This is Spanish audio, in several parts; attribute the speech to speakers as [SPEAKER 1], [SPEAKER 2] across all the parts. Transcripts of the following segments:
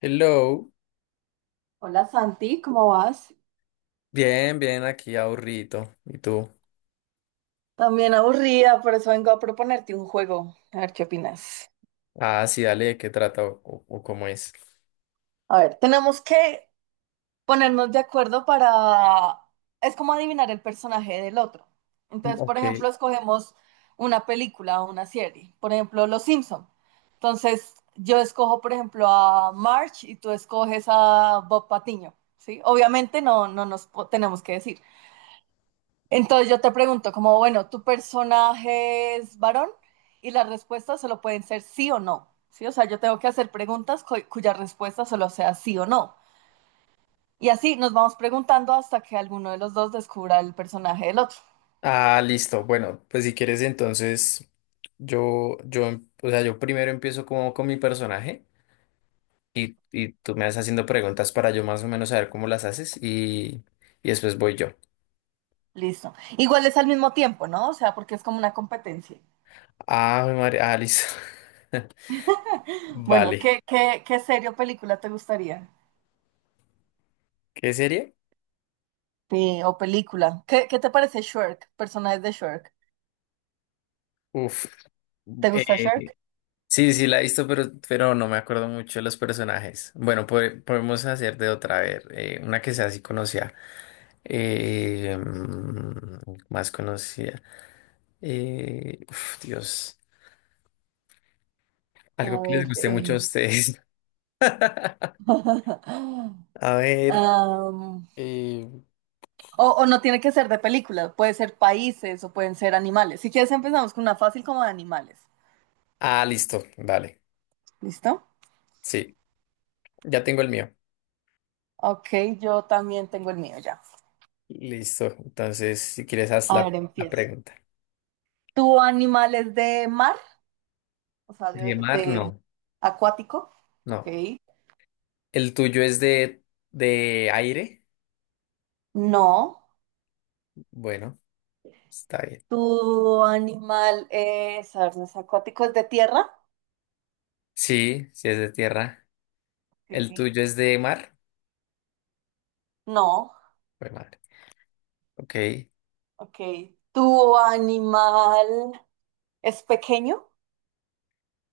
[SPEAKER 1] Hello,
[SPEAKER 2] Hola Santi, ¿cómo vas?
[SPEAKER 1] bien, bien, aquí aburrido. ¿Y tú?
[SPEAKER 2] También aburrida, por eso vengo a proponerte un juego. A ver qué opinas.
[SPEAKER 1] Ah, sí, dale, ¿de qué trata o cómo es?
[SPEAKER 2] A ver, tenemos que ponernos de acuerdo para... Es como adivinar el personaje del otro.
[SPEAKER 1] Mm,
[SPEAKER 2] Entonces, por
[SPEAKER 1] ok.
[SPEAKER 2] ejemplo, escogemos una película o una serie. Por ejemplo, Los Simpson. Entonces, yo escojo, por ejemplo, a Marge y tú escoges a Bob Patiño, ¿sí? Obviamente no, tenemos que decir. Entonces yo te pregunto, como bueno, ¿tu personaje es varón? Y las respuestas solo pueden ser sí o no. ¿Sí? O sea, yo tengo que hacer preguntas cuya respuesta solo sea sí o no. Y así nos vamos preguntando hasta que alguno de los dos descubra el personaje del otro.
[SPEAKER 1] Ah, listo. Bueno, pues si quieres entonces yo, em- o sea, yo primero empiezo como con mi personaje y tú me vas haciendo preguntas para yo más o menos saber cómo las haces y después voy yo.
[SPEAKER 2] Listo. Igual es al mismo tiempo, ¿no? O sea, porque es como una competencia.
[SPEAKER 1] Ah, María, ah, listo.
[SPEAKER 2] Bueno,
[SPEAKER 1] Vale.
[SPEAKER 2] ¿qué serie o película te gustaría?
[SPEAKER 1] ¿Qué serie?
[SPEAKER 2] Sí, o película. ¿Qué te parece Shrek? Personajes de Shrek.
[SPEAKER 1] Uf.
[SPEAKER 2] ¿Te gusta Shrek?
[SPEAKER 1] Sí, sí, la he visto, pero no me acuerdo mucho de los personajes. Bueno, podemos hacer de otra, a ver, una que sea así conocida. Eh, mm, Más conocida. Uf, Dios, algo
[SPEAKER 2] A
[SPEAKER 1] que les
[SPEAKER 2] ver.
[SPEAKER 1] guste mucho a ustedes. A ver.
[SPEAKER 2] Am,
[SPEAKER 1] eh,
[SPEAKER 2] O, no tiene que ser de películas, puede ser países o pueden ser animales. Si quieres empezamos con una fácil como de animales.
[SPEAKER 1] ah, listo, vale.
[SPEAKER 2] ¿Listo?
[SPEAKER 1] Sí, ya tengo el mío.
[SPEAKER 2] Ok, yo también tengo el mío ya.
[SPEAKER 1] Listo, entonces, si quieres, haz
[SPEAKER 2] A
[SPEAKER 1] la,
[SPEAKER 2] ver,
[SPEAKER 1] la
[SPEAKER 2] empiezo.
[SPEAKER 1] pregunta.
[SPEAKER 2] ¿Tu animal es de mar? O sea,
[SPEAKER 1] ¿De
[SPEAKER 2] de,
[SPEAKER 1] mar?
[SPEAKER 2] de
[SPEAKER 1] No,
[SPEAKER 2] acuático. Ok.
[SPEAKER 1] no. ¿El tuyo es de aire?
[SPEAKER 2] No.
[SPEAKER 1] Bueno, está bien.
[SPEAKER 2] ¿Tu animal es, a ver, no es acuático? ¿Es de tierra?
[SPEAKER 1] Sí, sí es de tierra.
[SPEAKER 2] Ok.
[SPEAKER 1] ¿El tuyo es de mar?
[SPEAKER 2] No.
[SPEAKER 1] Jue madre. Ok.
[SPEAKER 2] Ok. ¿Tu animal es pequeño?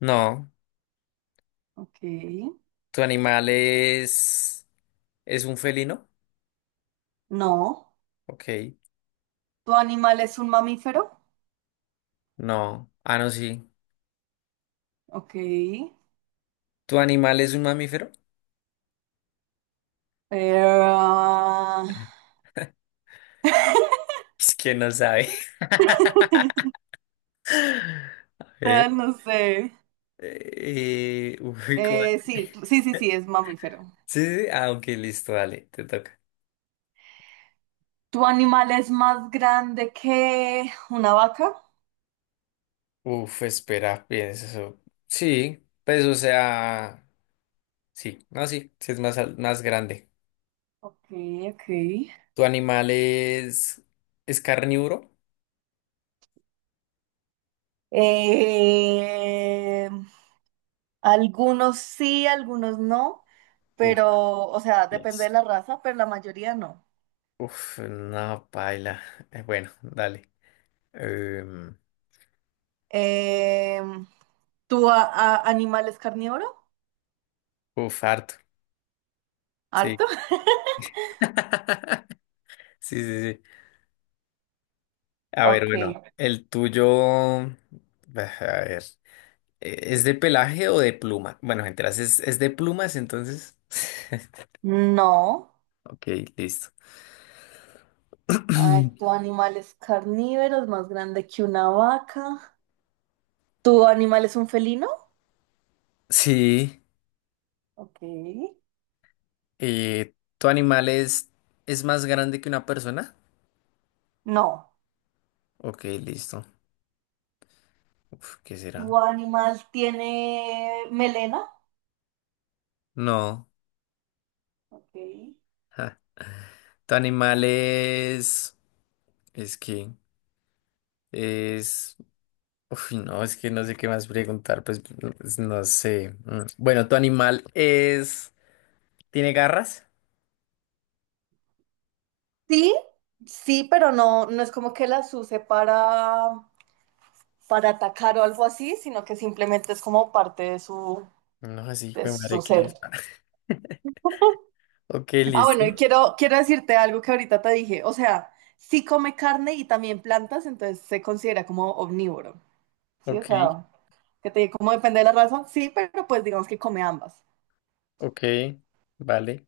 [SPEAKER 1] No.
[SPEAKER 2] Ok.
[SPEAKER 1] ¿Tu animal es un felino?
[SPEAKER 2] No.
[SPEAKER 1] Ok.
[SPEAKER 2] ¿Tu animal es un mamífero?
[SPEAKER 1] No. Ah, no, sí.
[SPEAKER 2] Ok,
[SPEAKER 1] ¿Tu animal es un mamífero?
[SPEAKER 2] pero,
[SPEAKER 1] Es que no sabe. A
[SPEAKER 2] pero
[SPEAKER 1] ver.
[SPEAKER 2] no sé.
[SPEAKER 1] Uy, ¿cómo?
[SPEAKER 2] Sí, sí, sí, sí, es mamífero.
[SPEAKER 1] Sí, sí, sí. Ah, ok, listo, dale, te toca.
[SPEAKER 2] ¿Tu animal es más grande que una vaca?
[SPEAKER 1] Uf, espera, piensa eso. Sí, pues o sea, sí, no, sí, sí es más, más grande.
[SPEAKER 2] Ok, ok.
[SPEAKER 1] ¿Tu animal es carnívoro?
[SPEAKER 2] Eh, Algunos sí, algunos no,
[SPEAKER 1] Uf,
[SPEAKER 2] pero, o sea, depende de
[SPEAKER 1] yes.
[SPEAKER 2] la raza, pero la mayoría no.
[SPEAKER 1] Uf, no, paila. Bueno, dale. Em,
[SPEAKER 2] Eh, ¿Tu animal es carnívoro?
[SPEAKER 1] Uf, harto. Sí.
[SPEAKER 2] ¿Harto?
[SPEAKER 1] Sí, sí, sí. A ver,
[SPEAKER 2] Ok,
[SPEAKER 1] bueno, el tuyo. mm, A ver. ¿Es de pelaje o de pluma? Bueno, mientras es de plumas, entonces.
[SPEAKER 2] no.
[SPEAKER 1] Ok, listo.
[SPEAKER 2] A ver, ¿tu animal es carnívoro, es más grande que una vaca? ¿Tu animal es un felino?
[SPEAKER 1] Sí.
[SPEAKER 2] Ok.
[SPEAKER 1] ¿Tu animal es más grande que una persona?
[SPEAKER 2] No.
[SPEAKER 1] Ok, listo. Uf, ¿qué será?
[SPEAKER 2] ¿Tu animal tiene melena?
[SPEAKER 1] No,
[SPEAKER 2] Ok.
[SPEAKER 1] ja. Tu animal es que, es uf, no, es que no sé qué más preguntar, pues, pues, no sé. Mm. Bueno, tu animal es, ¿tiene garras?
[SPEAKER 2] Sí, sí, pero no, no es como que las use para atacar o algo así, sino que simplemente es como parte
[SPEAKER 1] No, así, hijo
[SPEAKER 2] de
[SPEAKER 1] de
[SPEAKER 2] su
[SPEAKER 1] madre, ¿qué
[SPEAKER 2] ser.
[SPEAKER 1] es? Ok,
[SPEAKER 2] Ah,
[SPEAKER 1] listo.
[SPEAKER 2] bueno, y quiero, quiero decirte algo que ahorita te dije. O sea, sí come carne y también plantas, entonces se considera como omnívoro. Sí, o
[SPEAKER 1] Ok,
[SPEAKER 2] sea. Que te digo, ¿cómo depende de la raza? Sí, pero pues digamos que come ambas.
[SPEAKER 1] ok, vale.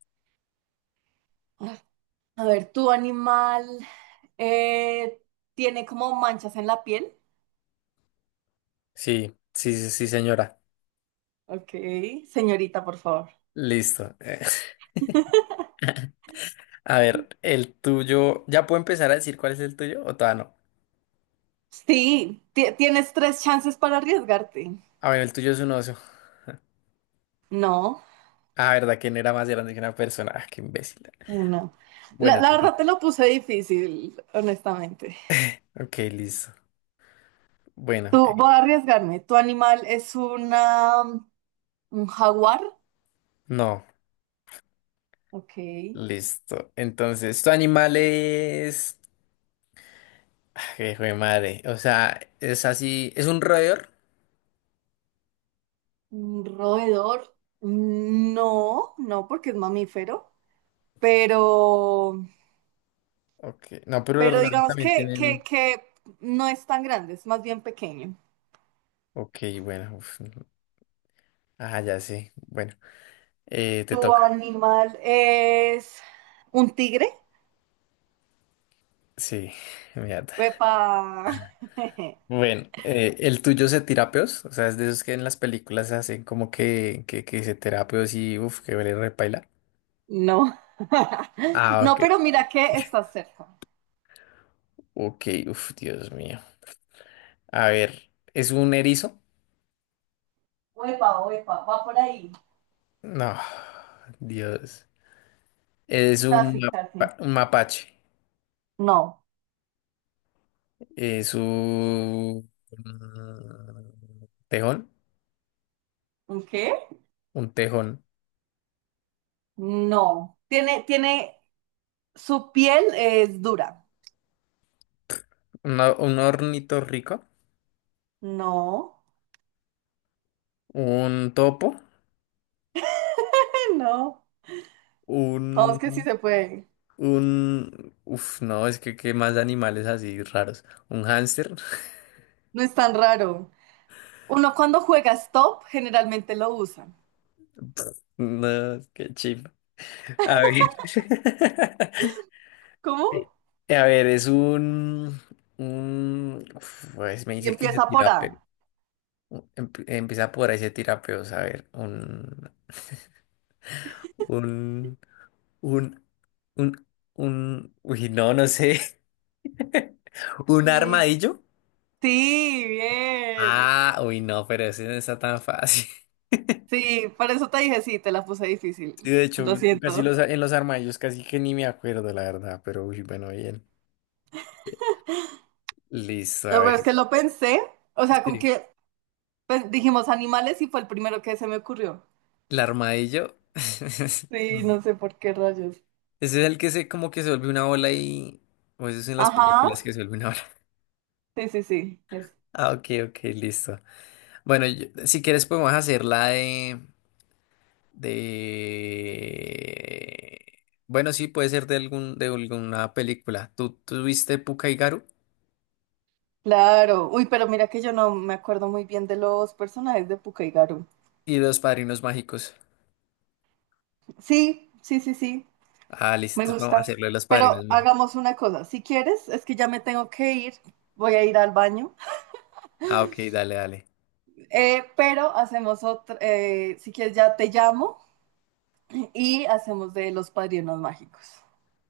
[SPEAKER 2] Ay, a ver, ¿tu animal eh, tiene como manchas en la piel?
[SPEAKER 1] Sí, sí, sí, sí, señora.
[SPEAKER 2] Ok, señorita, por favor.
[SPEAKER 1] Listo. A ver, el tuyo, ¿ya puedo empezar a decir cuál es el tuyo o todavía no?
[SPEAKER 2] Sí, tienes tres chances para arriesgarte.
[SPEAKER 1] A ver, el tuyo es un oso.
[SPEAKER 2] No,
[SPEAKER 1] Ah, ¿verdad? ¿Quién era más grande que una persona? Ah, qué imbécil.
[SPEAKER 2] no. La,
[SPEAKER 1] Bueno,
[SPEAKER 2] la verdad te lo puse difícil, honestamente.
[SPEAKER 1] ok, listo. Bueno,
[SPEAKER 2] Tú, voy a arriesgarme. ¿Tu animal es un jaguar?
[SPEAKER 1] no,
[SPEAKER 2] Ok.
[SPEAKER 1] listo. Entonces, tu animal es... Ay, hijo de madre. O sea, es así, es un roedor.
[SPEAKER 2] ¿Un roedor? No, no, porque es mamífero. pero,
[SPEAKER 1] Ok, no, pero los
[SPEAKER 2] pero
[SPEAKER 1] roedores
[SPEAKER 2] digamos
[SPEAKER 1] también
[SPEAKER 2] que, que,
[SPEAKER 1] tienen...
[SPEAKER 2] que no es tan grande, es más bien pequeño.
[SPEAKER 1] Ok, bueno. Uf, no. Ah, ya sí. Bueno, te
[SPEAKER 2] Tu
[SPEAKER 1] toca.
[SPEAKER 2] animal es un tigre.
[SPEAKER 1] Sí, mierda.
[SPEAKER 2] Uepa.
[SPEAKER 1] Bueno, ¿el tuyo se tira peos? O sea, es de esos que en las películas hacen como que se tira peos y uff, que vale repaila.
[SPEAKER 2] No.
[SPEAKER 1] Ah,
[SPEAKER 2] No,
[SPEAKER 1] ok.
[SPEAKER 2] pero mira que está cerca.
[SPEAKER 1] Ok, uff, Dios mío. A ver, ¿es un erizo?
[SPEAKER 2] Uepa, uepa, va por ahí.
[SPEAKER 1] No, Dios. Es un,
[SPEAKER 2] Casi, casi.
[SPEAKER 1] un mapache.
[SPEAKER 2] No.
[SPEAKER 1] Es un tejón.
[SPEAKER 2] ¿Un qué?
[SPEAKER 1] Un tejón.
[SPEAKER 2] No. Tiene, tiene, su piel es dura.
[SPEAKER 1] Un ornitorrinco.
[SPEAKER 2] No.
[SPEAKER 1] Un topo.
[SPEAKER 2] No. Vamos que sí
[SPEAKER 1] Un.
[SPEAKER 2] se puede.
[SPEAKER 1] Un. Uf, no, es que qué más animales así raros. Un hámster.
[SPEAKER 2] No es tan raro. Uno cuando juega stop generalmente lo usa.
[SPEAKER 1] No, qué chip. A ver.
[SPEAKER 2] ¿Cómo?
[SPEAKER 1] A ver, es un. Un uf, pues me
[SPEAKER 2] Y
[SPEAKER 1] dice que se
[SPEAKER 2] empieza por
[SPEAKER 1] tira.
[SPEAKER 2] A.
[SPEAKER 1] Empieza por ahí, se tira peos, a ver, un, un, un, uy, no, no sé, un
[SPEAKER 2] Y-
[SPEAKER 1] armadillo.
[SPEAKER 2] Sí, bien.
[SPEAKER 1] Ah, uy, no, pero ese no está tan fácil.
[SPEAKER 2] Sí, por eso te dije, sí, te la puse difícil.
[SPEAKER 1] Sí, de hecho,
[SPEAKER 2] Lo
[SPEAKER 1] casi
[SPEAKER 2] siento.
[SPEAKER 1] los, en los armadillos casi que ni me acuerdo, la verdad, pero uy, bueno, bien. Listo, a
[SPEAKER 2] No, pero es
[SPEAKER 1] ver.
[SPEAKER 2] que lo pensé. O sea, con
[SPEAKER 1] Sí,
[SPEAKER 2] que pues, dijimos animales y fue el primero que se me ocurrió.
[SPEAKER 1] el armadillo.
[SPEAKER 2] Sí, no sé por qué rayos.
[SPEAKER 1] Ese es el que se como que se vuelve una bola y... O eso es en las
[SPEAKER 2] Ajá.
[SPEAKER 1] películas que se vuelve una bola.
[SPEAKER 2] Sí, sí, sí.
[SPEAKER 1] Ah, ok, ok, listo. Bueno, si quieres podemos hacer la de... Bueno, sí, puede ser de algún, de alguna película. ¿Tú viste Pucca y Garu?
[SPEAKER 2] Claro. Uy, pero mira que yo no me acuerdo muy bien de los personajes de Pucca y Garu.
[SPEAKER 1] Y Los Padrinos Mágicos.
[SPEAKER 2] Sí, sí, sí, sí.
[SPEAKER 1] Ah,
[SPEAKER 2] Me
[SPEAKER 1] listo, entonces vamos a
[SPEAKER 2] gusta.
[SPEAKER 1] hacerlo de Los
[SPEAKER 2] Pero
[SPEAKER 1] Padrinos Mágicos.
[SPEAKER 2] hagamos una cosa. Si quieres, es que ya me tengo que ir. Voy a ir al baño.
[SPEAKER 1] Ah, ok, dale, dale.
[SPEAKER 2] Pero hacemos otra. Si quieres, ya te llamo y hacemos de los padrinos mágicos.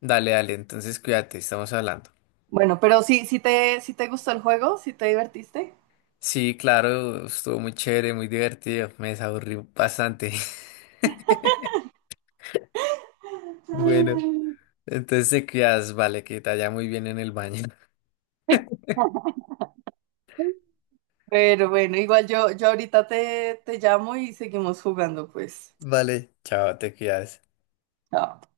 [SPEAKER 1] Dale, dale, entonces cuídate, estamos hablando.
[SPEAKER 2] Bueno, pero si, si te gustó el juego, si te divertiste.
[SPEAKER 1] Sí, claro, estuvo muy chévere, muy divertido, me desaburrí bastante. Bueno,
[SPEAKER 2] Ay.
[SPEAKER 1] entonces te cuidas, vale, que te vaya muy bien en el baño.
[SPEAKER 2] Pero bueno, igual yo, yo ahorita te llamo y seguimos jugando, pues.
[SPEAKER 1] Vale, chao, te cuidas.
[SPEAKER 2] Chao.